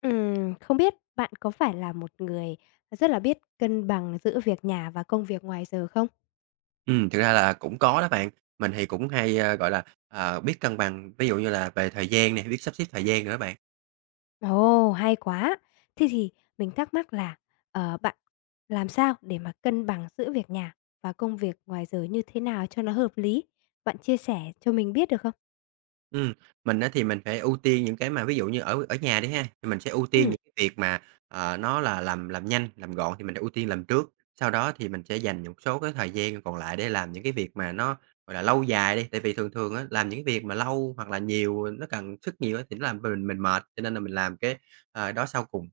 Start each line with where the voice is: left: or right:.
left: Không biết bạn có phải là một người rất là biết cân bằng giữa việc nhà và công việc ngoài giờ không?
right: Thực ra là cũng có đó bạn. Mình thì cũng hay, gọi là, biết cân bằng, ví dụ như là về thời gian này biết sắp xếp thời gian nữa bạn.
left: Ồ, hay quá! Thế thì mình thắc mắc là, bạn làm sao để mà cân bằng giữa việc nhà và công việc ngoài giờ như thế nào cho nó hợp lý? Bạn chia sẻ cho mình biết được không?
right: Ừm, mình á thì mình phải ưu tiên những cái mà ví dụ như ở ở nhà đi ha, thì mình sẽ ưu tiên
left: Ừm.
right: những cái việc mà nó là làm nhanh, làm gọn thì mình ưu tiên làm trước. Sau đó thì mình sẽ dành một số cái thời gian còn lại để làm những cái việc mà nó, gọi là, lâu dài đi. Tại vì thường thường á, làm những cái việc mà lâu hoặc là nhiều, nó cần sức nhiều á thì nó làm mình mệt, cho nên là mình làm cái, đó sau cùng.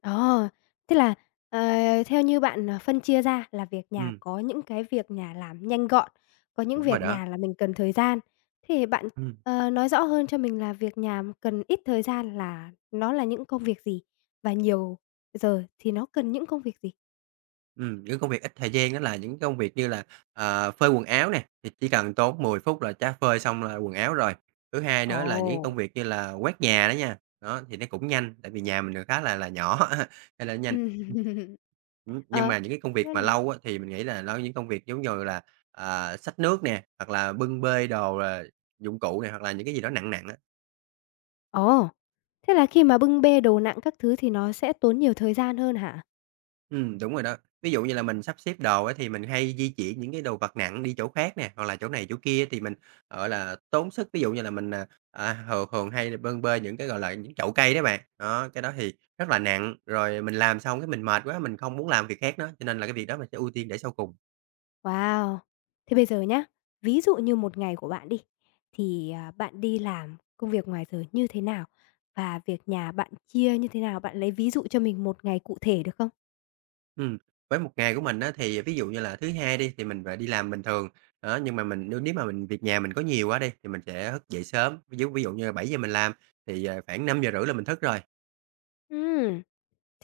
left: Ờ, tức là, ờ, theo như bạn, phân chia ra là việc nhà
right: Ừm,
left: có những cái việc nhà làm nhanh gọn, có những
right: đúng rồi
left: việc
right: đó.
left: nhà là mình cần thời gian. Thế thì bạn,
right: Ừm.
left: nói rõ hơn cho mình là việc nhà mà cần ít thời gian là nó là những công việc gì? Và nhiều giờ thì nó cần những công việc gì?
right: Những công việc ít thời gian đó là những công việc như là, phơi quần áo nè, thì chỉ cần tốn 10 phút là chá phơi xong là quần áo rồi. Thứ hai nữa là những công
left: Ồ.
right: việc như là quét nhà đó nha, đó, thì nó cũng nhanh, tại vì nhà mình khá là nhỏ nên là nhanh.
left: Ừm.
right: Ừm. Nhưng
left: Ờ,
right: mà những cái công việc
left: cái
right: mà
left: này.
right: lâu á, thì mình nghĩ là lâu những công việc giống như là, xách nước nè, hoặc là bưng bê đồ, là dụng cụ này hoặc là những cái gì đó nặng nặng á.
left: Ồ, thế là khi mà bưng bê đồ nặng các thứ thì nó sẽ tốn nhiều thời gian hơn hả?
right: Đúng rồi đó. Ví dụ như là mình sắp xếp đồ ấy thì mình hay di chuyển những cái đồ vật nặng đi chỗ khác nè, hoặc là chỗ này chỗ kia thì mình, gọi là, tốn sức. Ví dụ như là mình, thường thường hay là bâng bê những cái, gọi là, những chậu cây đó bạn, đó, cái đó thì rất là nặng, rồi mình làm xong cái mình mệt quá, mình không muốn làm việc khác nữa, cho nên là cái việc đó mình sẽ ưu tiên để sau cùng.
left: Wow! Thế bây giờ nhá, ví dụ như một ngày của bạn đi, thì, bạn đi làm công việc ngoài giờ như thế nào? Và việc nhà bạn chia như thế nào? Bạn lấy ví dụ cho mình một ngày cụ thể được không?
right: Ừm, với một ngày của mình á, thì ví dụ như là thứ Hai đi, thì mình phải đi làm bình thường, đó, nhưng mà mình nếu nếu mà mình việc nhà mình có nhiều quá đi, thì mình sẽ thức dậy sớm, ví dụ như là 7 giờ mình làm thì, khoảng 5 giờ rưỡi là mình thức rồi.
left: Ừ.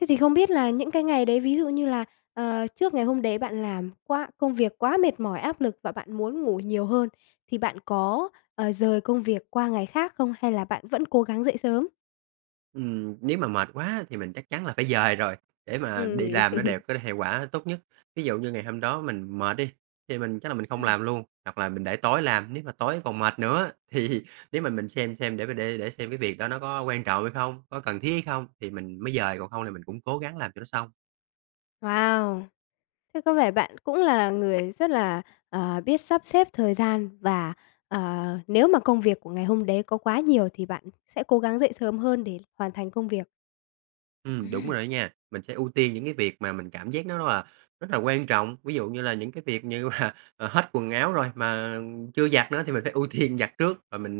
left: Thế thì không biết là những cái ngày đấy, ví dụ như là, trước ngày hôm đấy bạn làm quá công việc quá mệt mỏi, áp lực và bạn muốn ngủ nhiều hơn, thì bạn có, dời công việc qua ngày khác không? Hay là bạn vẫn cố gắng dậy sớm?
right: Nếu mà mệt quá thì mình chắc chắn là phải dời rồi, để
left: Ừ.
right: mà đi làm nó đều có hệ quả tốt nhất. Ví dụ như ngày hôm đó mình mệt đi, thì mình chắc là mình không
left: Ừm.
right: làm luôn, hoặc là mình để tối làm, nếu mà tối còn mệt nữa thì nếu mà mình xem để xem cái việc đó nó có quan trọng hay không, có cần thiết hay không thì mình mới dời, còn không là mình cũng cố gắng làm cho nó xong.
left: Wow! Thế có vẻ bạn cũng là người rất là, biết sắp xếp thời gian và, nếu mà công việc của ngày hôm đấy có quá nhiều thì bạn sẽ cố gắng dậy sớm hơn để hoàn thành công việc.
right: Đúng
left: Ừm.
right: rồi đó nha. Mình sẽ ưu tiên những cái việc mà mình cảm giác nó là rất là quan trọng, ví dụ như là những cái việc như mà, hết quần áo rồi mà chưa giặt nữa thì mình phải ưu tiên giặt trước, và mình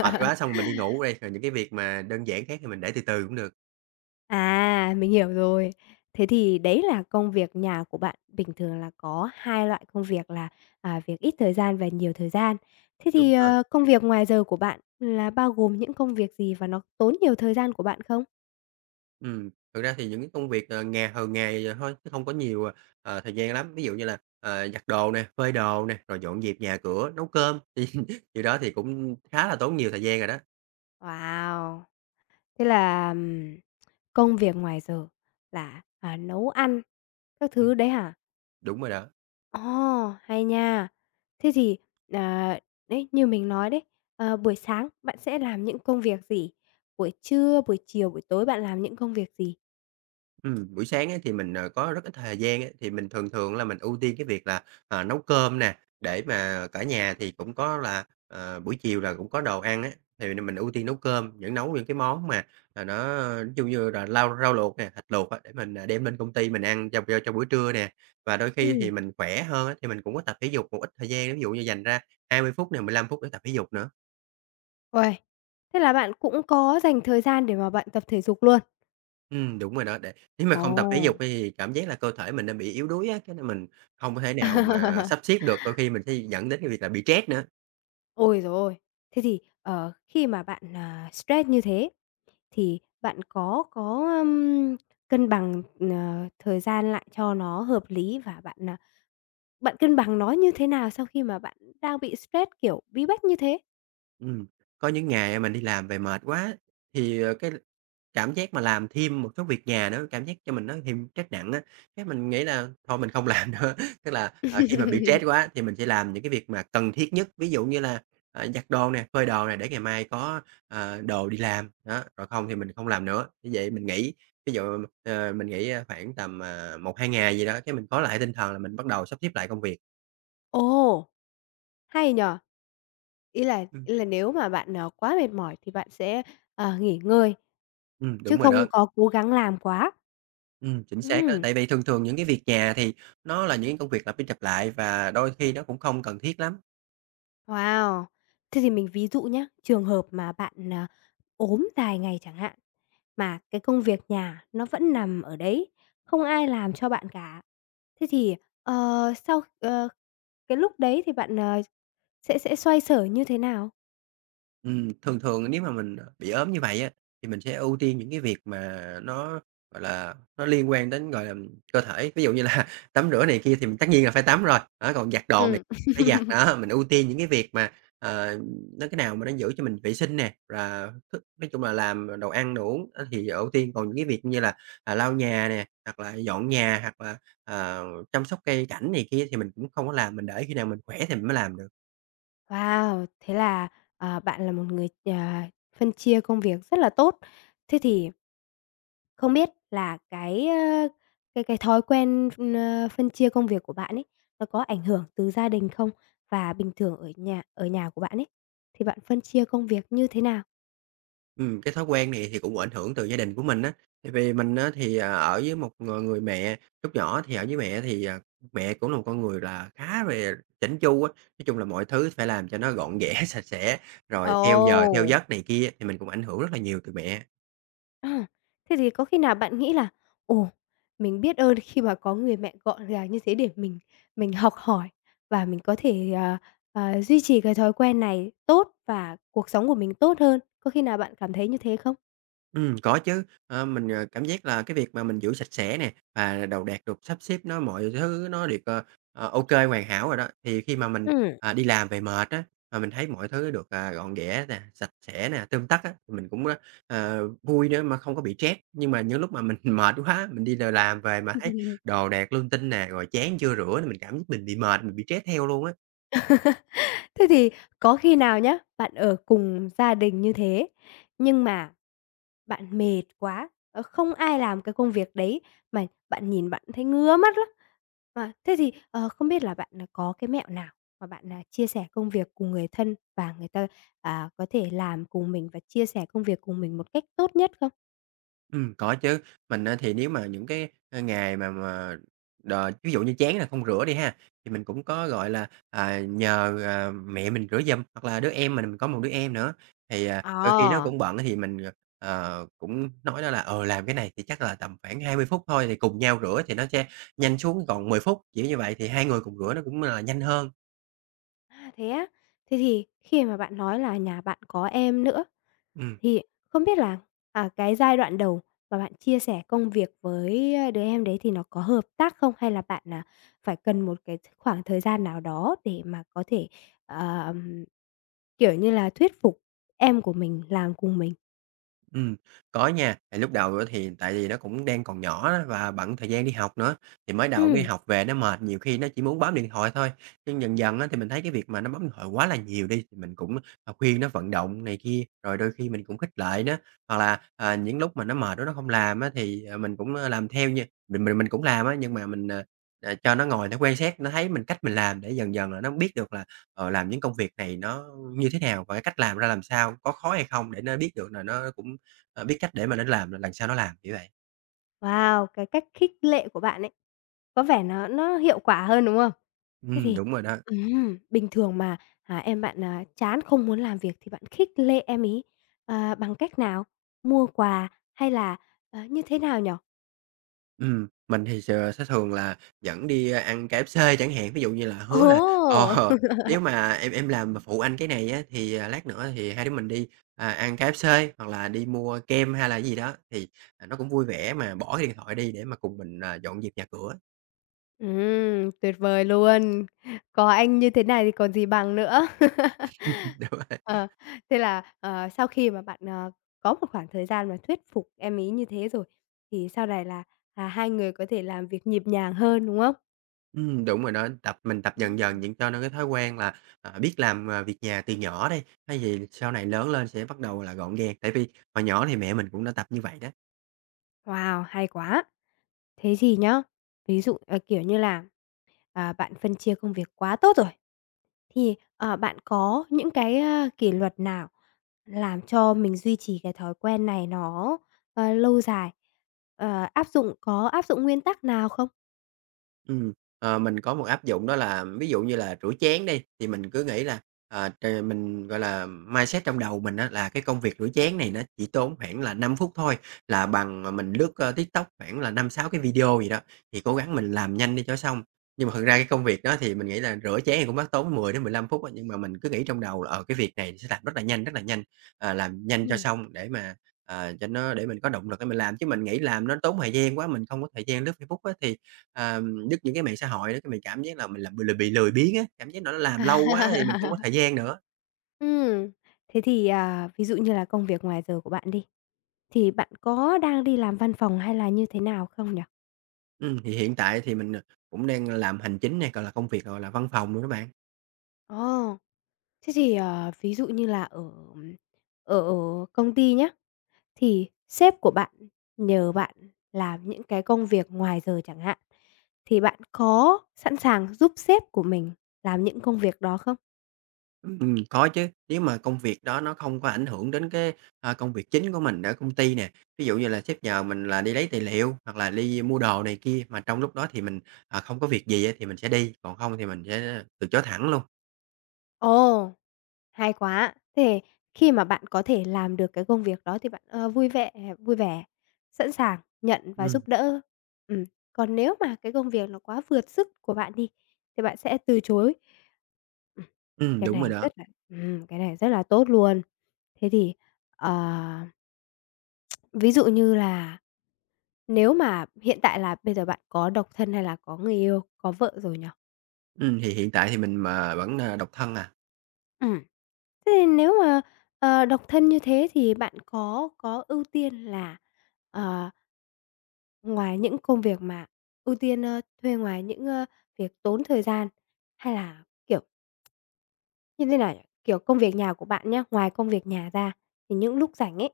right: mệt quá xong mình đi ngủ đây rồi những cái việc mà đơn giản khác thì mình để từ từ cũng được.
left: À, mình hiểu rồi. Thế thì đấy là công việc nhà của bạn, bình thường là có 2 loại công việc là, việc ít thời gian và nhiều thời gian. Thế
right: Đúng
left: thì,
right: rồi,
left: công việc ngoài giờ của bạn là bao gồm những công việc gì và nó tốn nhiều thời gian của bạn không?
right: thực ra thì những cái công việc, nhà hàng ngày vậy thôi, chứ không có nhiều, thời gian lắm. Ví dụ như là, giặt đồ nè, phơi đồ nè, rồi dọn dẹp nhà cửa, nấu cơm, thì đó thì cũng khá là tốn nhiều thời gian rồi đó.
left: Wow! Thế là, công việc ngoài giờ là, nấu ăn các
right: Ừm,
left: thứ đấy hả?
right: đúng rồi đó.
left: Ồ, hay nha. Thế thì, à, đấy, như mình nói đấy, buổi sáng bạn sẽ làm những công việc gì? Buổi trưa, buổi chiều, buổi tối bạn làm những công việc gì?
right: Buổi sáng á thì mình, có rất ít thời gian á, thì mình thường thường là mình ưu tiên cái việc là, nấu cơm nè, để mà cả nhà thì cũng có là, buổi chiều là cũng có đồ ăn á, thì mình ưu tiên nấu cơm, nấu những cái món mà, nó nói chung như là lau rau luộc nè, thịt luộc á, để mình, đem lên công ty mình ăn cho buổi trưa nè. Và đôi khi thì
left: Ừm,
right: mình khỏe hơn á, thì mình cũng có tập thể dục một ít thời gian, ví dụ như dành ra 20 phút nè, 15 phút để tập thể dục nữa.
left: uầy, thế là bạn cũng có dành thời gian để mà bạn tập thể dục luôn?
right: Đúng rồi đó, để nếu mà
left: Ồ.
right: không tập thể dục thì cảm giác là cơ thể mình đang bị yếu đuối á, cái nên mình không có thể nào mà sắp xếp được, đôi khi mình sẽ dẫn đến cái việc là bị stress nữa.
left: Ôi rồi. Thế thì, khi mà bạn, stress như thế thì bạn có, cân bằng, thời gian lại cho nó hợp lý và bạn, bạn cân bằng nó như thế nào sau khi mà bạn đang bị stress, kiểu, bí bách như thế?
right: Ừm, có những ngày, mình đi làm về mệt quá thì, cái cảm giác mà làm thêm một số việc nhà nữa, cảm giác cho mình nó thêm trách nặng á, cái mình nghĩ là thôi mình không làm nữa. Tức là, khi mà bị stress quá thì mình sẽ làm những cái việc mà cần thiết nhất, ví dụ như là, giặt đồ nè, phơi đồ nè để ngày mai có, đồ đi làm, đó, rồi không thì mình không làm nữa. Như vậy mình nghỉ, ví dụ, mình nghỉ, khoảng tầm, 1-2 ngày gì đó, cái mình có lại tinh thần là mình bắt đầu sắp xếp lại công việc.
left: Ồ, hay nhỉ! Ý là
right: Ừm,
left: ý là nếu mà bạn, quá mệt mỏi thì bạn sẽ, nghỉ ngơi, chứ
right: đúng rồi đó.
left: không có cố gắng làm quá.
right: Chính xác đó.
left: Ừm.
right: Tại vì thường thường những cái việc nhà thì nó là những công việc lặp đi lặp lại và đôi khi nó cũng không cần thiết lắm.
left: Wow! Thế thì mình ví dụ nhé. Trường hợp mà bạn, ốm dài ngày chẳng hạn, mà cái công việc nhà nó vẫn nằm ở đấy, không ai làm cho bạn cả. Thế thì, ờ, sau ờ, cái lúc đấy thì bạn, sẽ xoay sở như thế nào?
right: Thường thường nếu mà mình, bị ốm như vậy á, thì mình sẽ ưu tiên những cái việc mà nó, gọi là, nó liên quan đến, gọi là, cơ thể. Ví dụ như là tắm rửa này kia thì mình tất nhiên là phải tắm rồi, đó, còn giặt đồ này
left: Ừm.
right: phải giặt. Đó, mình ưu tiên những cái việc mà, ờ, nó cái nào mà nó giữ cho mình vệ sinh nè, và thức nói chung là làm đồ ăn, đồ uống á thì ưu tiên. Còn những cái việc như là, lau nhà nè, hoặc là dọn nhà, hoặc là, ờ, chăm sóc cây cảnh này kia thì mình cũng không có làm, mình để khi nào mình khỏe thì mình mới làm được.
left: Wow! Thế là, bạn là một người, phân chia công việc rất là tốt. Thế thì không biết là cái, cái thói quen phân chia công việc của bạn ấy, nó có ảnh hưởng từ gia đình không? Và bình thường ở nhà của bạn ấy, thì bạn phân chia công việc như thế nào?
right: Cái thói quen này thì cũng ảnh hưởng từ gia đình của mình á, tại vì mình á thì, ở với một, người mẹ, lúc nhỏ thì ở với mẹ thì, mẹ cũng là một con người là khá về chỉnh chu á, nói chung là mọi thứ phải làm cho nó gọn ghẽ, sạch sẽ, rồi theo giờ theo
left: Ồ!
right: giấc này kia, thì mình cũng ảnh hưởng rất là nhiều từ mẹ.
left: À, thế thì có khi nào bạn nghĩ là "Ồ, mình biết ơn khi mà có người mẹ gọn gàng như thế để mình học hỏi và mình có thể, duy trì cái thói quen này tốt và cuộc sống của mình tốt hơn." Có khi nào bạn cảm thấy như thế không?
right: Có chứ. Ờ, mình, cảm giác là cái việc mà mình giữ sạch sẽ nè, và đồ đạc được sắp xếp nó mọi thứ nó được, ô kê, hoàn hảo rồi đó, thì khi mà mình,
left: Ừ.
right: đi làm về mệt á, mà mình thấy mọi thứ được, gọn ghẽ nè, sạch sẽ nè, tươm tất á, thì mình cũng, vui nữa mà không có bị stress. Nhưng mà những lúc mà mình mệt quá, mình đi l làm về mà thấy đồ đạc linh tinh nè, rồi chén chưa rửa thì mình cảm giác mình bị mệt, mình bị stress theo luôn á.
left: Thế thì có khi nào nhá, bạn ở cùng gia đình như thế, nhưng mà bạn mệt quá, không ai làm cái công việc đấy mà bạn nhìn bạn thấy ngứa mắt lắm. Mà thế thì, không biết là bạn, có cái mẹo nào mà bạn, là chia sẻ công việc cùng người thân và người ta, có thể làm cùng mình và chia sẻ công việc cùng mình một cách tốt nhất không?
right: Có chứ. Mình á thì nếu mà những cái, ngày mà đ ví dụ như chén là không rửa đi ha, thì mình cũng có, gọi là, nhờ, mẹ mình rửa giùm, hoặc là đứa em mình có một đứa em nữa, thì, đôi khi nó
left: Ờ,
right: cũng bận thì mình, cũng nói nó là "Ờ, làm cái này thì chắc là tầm khoảng 20 phút thôi", thì cùng nhau rửa thì nó sẽ nhanh xuống còn 10 phút, kiểu như vậy, thì hai người cùng rửa nó cũng là nhanh hơn.
left: thế á? Thế thì khi mà bạn nói là nhà bạn có em nữa,
right: Ừm.
left: thì không biết là, cái giai đoạn đầu mà bạn chia sẻ công việc với, đứa em đấy thì nó có hợp tác không? Hay là bạn, là phải cần một cái khoảng thời gian nào đó để mà có thể, ờm, kiểu như là, thuyết phục em của mình làm cùng mình?
right: Ừm, có nha. Thì lúc đầu á thì tại vì nó cũng đang còn nhỏ á và bận thời gian đi học nữa, thì mới đầu đi
left: Ừm.
right: học về nó mệt, nhiều khi nó chỉ muốn bấm điện thoại thôi. Nhưng dần dần á thì mình thấy cái việc mà nó bấm điện thoại quá là nhiều đi, thì mình cũng, khuyên nó vận động này kia, rồi đôi khi mình cũng khích lệ nó. Hoặc là, những lúc mà nó mệt đó nó không làm á thì, mình cũng, làm theo nha. Mình cũng làm á, nhưng mà mình, cho nó ngồi nó quan sát, nó thấy mình cách mình làm để dần dần là nó biết được là, làm những công việc này nó như thế nào và cái cách làm ra làm sao, có khó hay không để nó biết được là nó cũng biết cách để mà nó làm là lần sau nó làm, kiểu vậy.
left: Wow, cái cách khích lệ của bạn ấy, có vẻ nó hiệu quả hơn, đúng không? Thế thì
right: Đúng rồi đó.
left: bình thường mà, em bạn, chán không muốn làm việc thì bạn khích lệ em ý bằng cách nào? Mua quà hay là, như thế nào nhở?
right: Mình thì sẽ thường là dẫn đi ăn KFC chẳng hạn, ví dụ như là hứa là
left: Ồ!
right: "Ờ, nếu mà em làm mà phụ anh cái này á, thì, lát nữa thì hai đứa mình đi, ăn KFC hoặc là đi mua kem hay là cái gì đó." Thì, nó cũng vui vẻ mà bỏ cái điện thoại đi để mà cùng mình, dọn dẹp nhà cửa.
left: Tuyệt vời luôn! Có anh như thế này thì còn gì bằng nữa.
right: Đúng rồi.
left: Ờ, thế là, sau khi mà bạn, có một khoảng thời gian mà thuyết phục em ý như thế rồi, thì sau này là, hai người có thể làm việc nhịp nhàng hơn, đúng không?
right: Đúng rồi đó, tập mình tập dần dần
left: Ừm.
right: những cho nó cái thói quen là, biết làm, việc nhà từ nhỏ đi, hay gì sau này lớn lên sẽ bắt đầu là gọn gàng. Tại vì hồi nhỏ thì mẹ mình cũng đã tập như vậy đó.
left: Wow, hay quá! Thế gì nhá, ví dụ, kiểu như là, bạn phân chia công việc quá tốt rồi, thì, bạn có những cái, kỷ luật nào làm cho mình duy trì cái thói quen này nó, lâu dài. Ờ, áp dụng có áp dụng nguyên tắc nào không?
right: Ừm, mình có một áp dụng đó là ví dụ như là rửa chén đi, thì mình cứ nghĩ là, trời, mình, gọi là, mindset trong đầu mình á là cái công việc rửa chén này nó chỉ tốn khoảng là 5 phút thôi, là bằng mà mình lướt, TikTok khoảng là 5 6 cái video gì đó, thì cố gắng mình làm nhanh đi cho xong. Nhưng mà thực ra cái công việc đó thì mình nghĩ là rửa chén thì cũng mất tốn 10 đến 15 phút á, nhưng mà mình cứ nghĩ trong đầu là, cái việc này sẽ làm rất là nhanh, làm nhanh
left: Ừ.
right: cho xong để mà, cho nó để mình có động lực để mình làm. Chứ mình nghĩ làm nó tốn thời gian quá, mình không có thời gian lướt Facebook á thì lướt những cái mạng xã hội đó, cái mình cảm giác là mình là bị lười biếng á, cảm giác nó làm lâu quá thì mình không có thời gian nữa.
left: Ừm, thế thì, ví dụ như là công việc ngoài giờ của bạn đi, thì bạn có đang đi làm văn phòng hay là như thế nào không nhỉ?
right: Thì hiện tại thì mình, cũng đang làm hành chính này, gọi là, công việc, gọi là, văn phòng luôn các bạn.
left: Ồ, thế thì, ví dụ như là ở ở ở công ty nhá, thì sếp của bạn nhờ bạn làm những cái công việc ngoài giờ chẳng hạn, thì bạn có sẵn sàng giúp sếp của mình làm những công việc đó không?
right: Có chứ, nếu mà công việc đó nó không có ảnh hưởng đến cái, công việc chính của mình ở công ty nè, ví dụ như là sếp nhờ mình là đi lấy tài liệu hoặc là đi mua đồ này kia, mà trong lúc đó thì mình, không có việc gì á thì mình sẽ đi, còn không thì mình sẽ từ chối thẳng luôn.
left: Ồ, hay quá! Thế khi mà bạn có thể làm được cái công việc đó thì bạn, vui vẻ, sẵn sàng nhận và
right: Ừm,
left: giúp đỡ. Ừm, còn nếu mà cái công việc nó quá vượt sức của bạn đi, thì bạn sẽ từ chối. Ừm, cái
right: đúng rồi
left: này
right: đó.
left: rất là cái này rất là tốt luôn. Thế thì, ờ Ví dụ như là nếu mà hiện tại là bây giờ bạn có độc thân hay là có người yêu, có vợ rồi nhỉ?
right: Thì hiện tại thì mình mà vẫn, độc thân à.
left: Ừm. Thế thì nếu mà, độc thân như thế thì bạn có ưu tiên là, ờ, ngoài những công việc mà ưu tiên, thuê ngoài những, việc tốn thời gian hay là, kiểu, như thế nào nhỉ? Kiểu, công việc nhà của bạn nhá, ngoài công việc nhà ra thì những lúc rảnh ấy,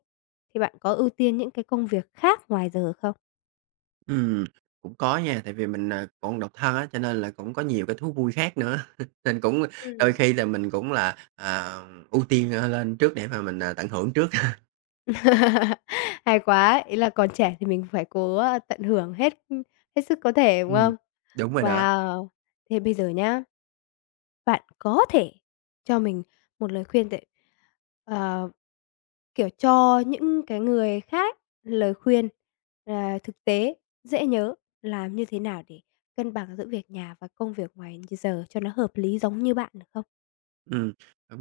left: thì bạn có ưu tiên những cái công việc khác ngoài giờ không?
right: Ừm, cũng có nha, tại vì mình, còn độc thân á, cho nên là cũng có nhiều cái thú vui khác nữa, nên cũng đôi khi
left: Ừm.
right: là mình cũng là, ưu tiên, lên trước để mà mình, tận hưởng trước.
left: Hay quá, ý là còn trẻ thì mình phải cố, tận hưởng hết, hết sức có thể, đúng
right: Ừm,
left: không?
right: đúng rồi đó.
left: Wow! Thế bây giờ nhá, bạn có thể cho mình một lời khuyên để, ờ, kiểu, cho những cái người khác lời khuyên, ờ, thực tế, dễ nhớ, làm như thế nào để cân bằng giữa việc nhà và công việc ngoài giờ cho nó hợp lý giống như bạn được không?
right: Ừm,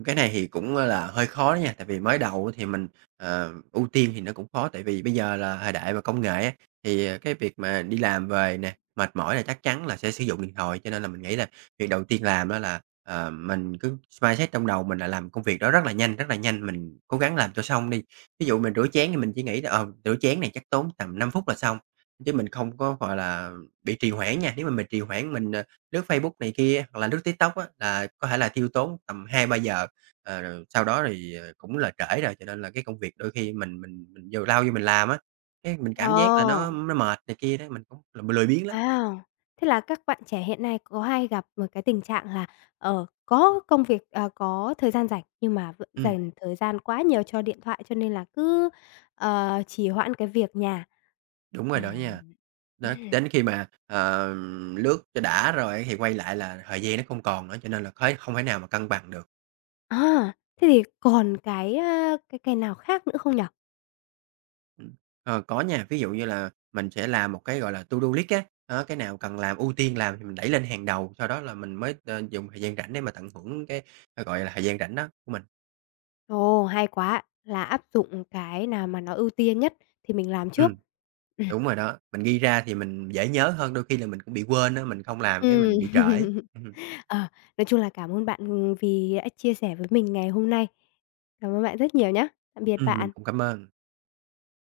right: cái này thì cũng, là hơi khó đó nha, tại vì mới đầu thì mình, ưu tiên thì nó cũng khó, tại vì bây giờ là thời đại mà công nghệ á, thì, cái việc mà đi làm về nè, mệt mỏi là chắc chắn là sẽ sử dụng điện thoại. Cho nên là mình nghĩ là việc đầu tiên làm đó là, mình cứ mindset trong đầu mình là làm công việc đó rất là nhanh, mình cố gắng làm cho xong đi. Ví dụ mình rửa chén thì mình chỉ nghĩ là, rửa chén này chắc tốn tầm 5 phút là xong, chứ mình không có, gọi là, bị trì hoãn nha. Nếu mà mình trì hoãn mình, lướt Facebook này kia hoặc là lướt TikTok á, là có thể là tiêu tốn tầm hai ba giờ, rồi sau đó thì, cũng là trễ rồi, cho nên là cái công việc đôi khi mình vô lao vô mình làm á, cái mình
left: Ờ.
right: cảm giác là nó mệt này kia đấy mình cũng là lười biếng lắm.
left: Wow! Thế là các bạn trẻ hiện nay có hay gặp một cái tình trạng là, có công việc, có thời gian rảnh nhưng mà vẫn
right: Ừm,
left: dành thời gian quá nhiều cho điện thoại, cho nên là cứ, trì hoãn cái việc nhà.
right: đúng rồi đó
left: À.
right: nha. Đó,
left: Ừm.
right: đến khi mà, lướt cho đã rồi thì quay lại là thời gian nó không còn nữa, cho nên là khói không thể nào mà cân bằng được.
left: À, thế thì còn cái, cái nào khác nữa không nhỉ?
right: Ừm, có nha, ví dụ như là mình sẽ làm một cái, gọi là, to do list á, đó, cái nào cần làm, ưu tiên làm thì mình đẩy lên hàng đầu, sau đó là mình mới, dùng thời gian rảnh để mà tận hưởng cái, gọi là, thời gian rảnh đó của mình.
left: Ồ, hay quá, là áp dụng cái nào mà nó ưu tiên nhất thì mình làm trước.
right: Ừm,
left: Ừm.
right: đúng rồi đó, mình ghi ra thì mình dễ nhớ hơn, đôi khi là mình cũng bị quên á, mình không làm cái
left: Ừm.
right: mình bị trễ.
left: Ờ, nói chung là cảm ơn bạn, vì đã chia sẻ với mình ngày hôm nay. Cảm ơn bạn rất nhiều nhé. Tạm biệt
right: Mình
left: bạn.
right: cũng cảm ơn.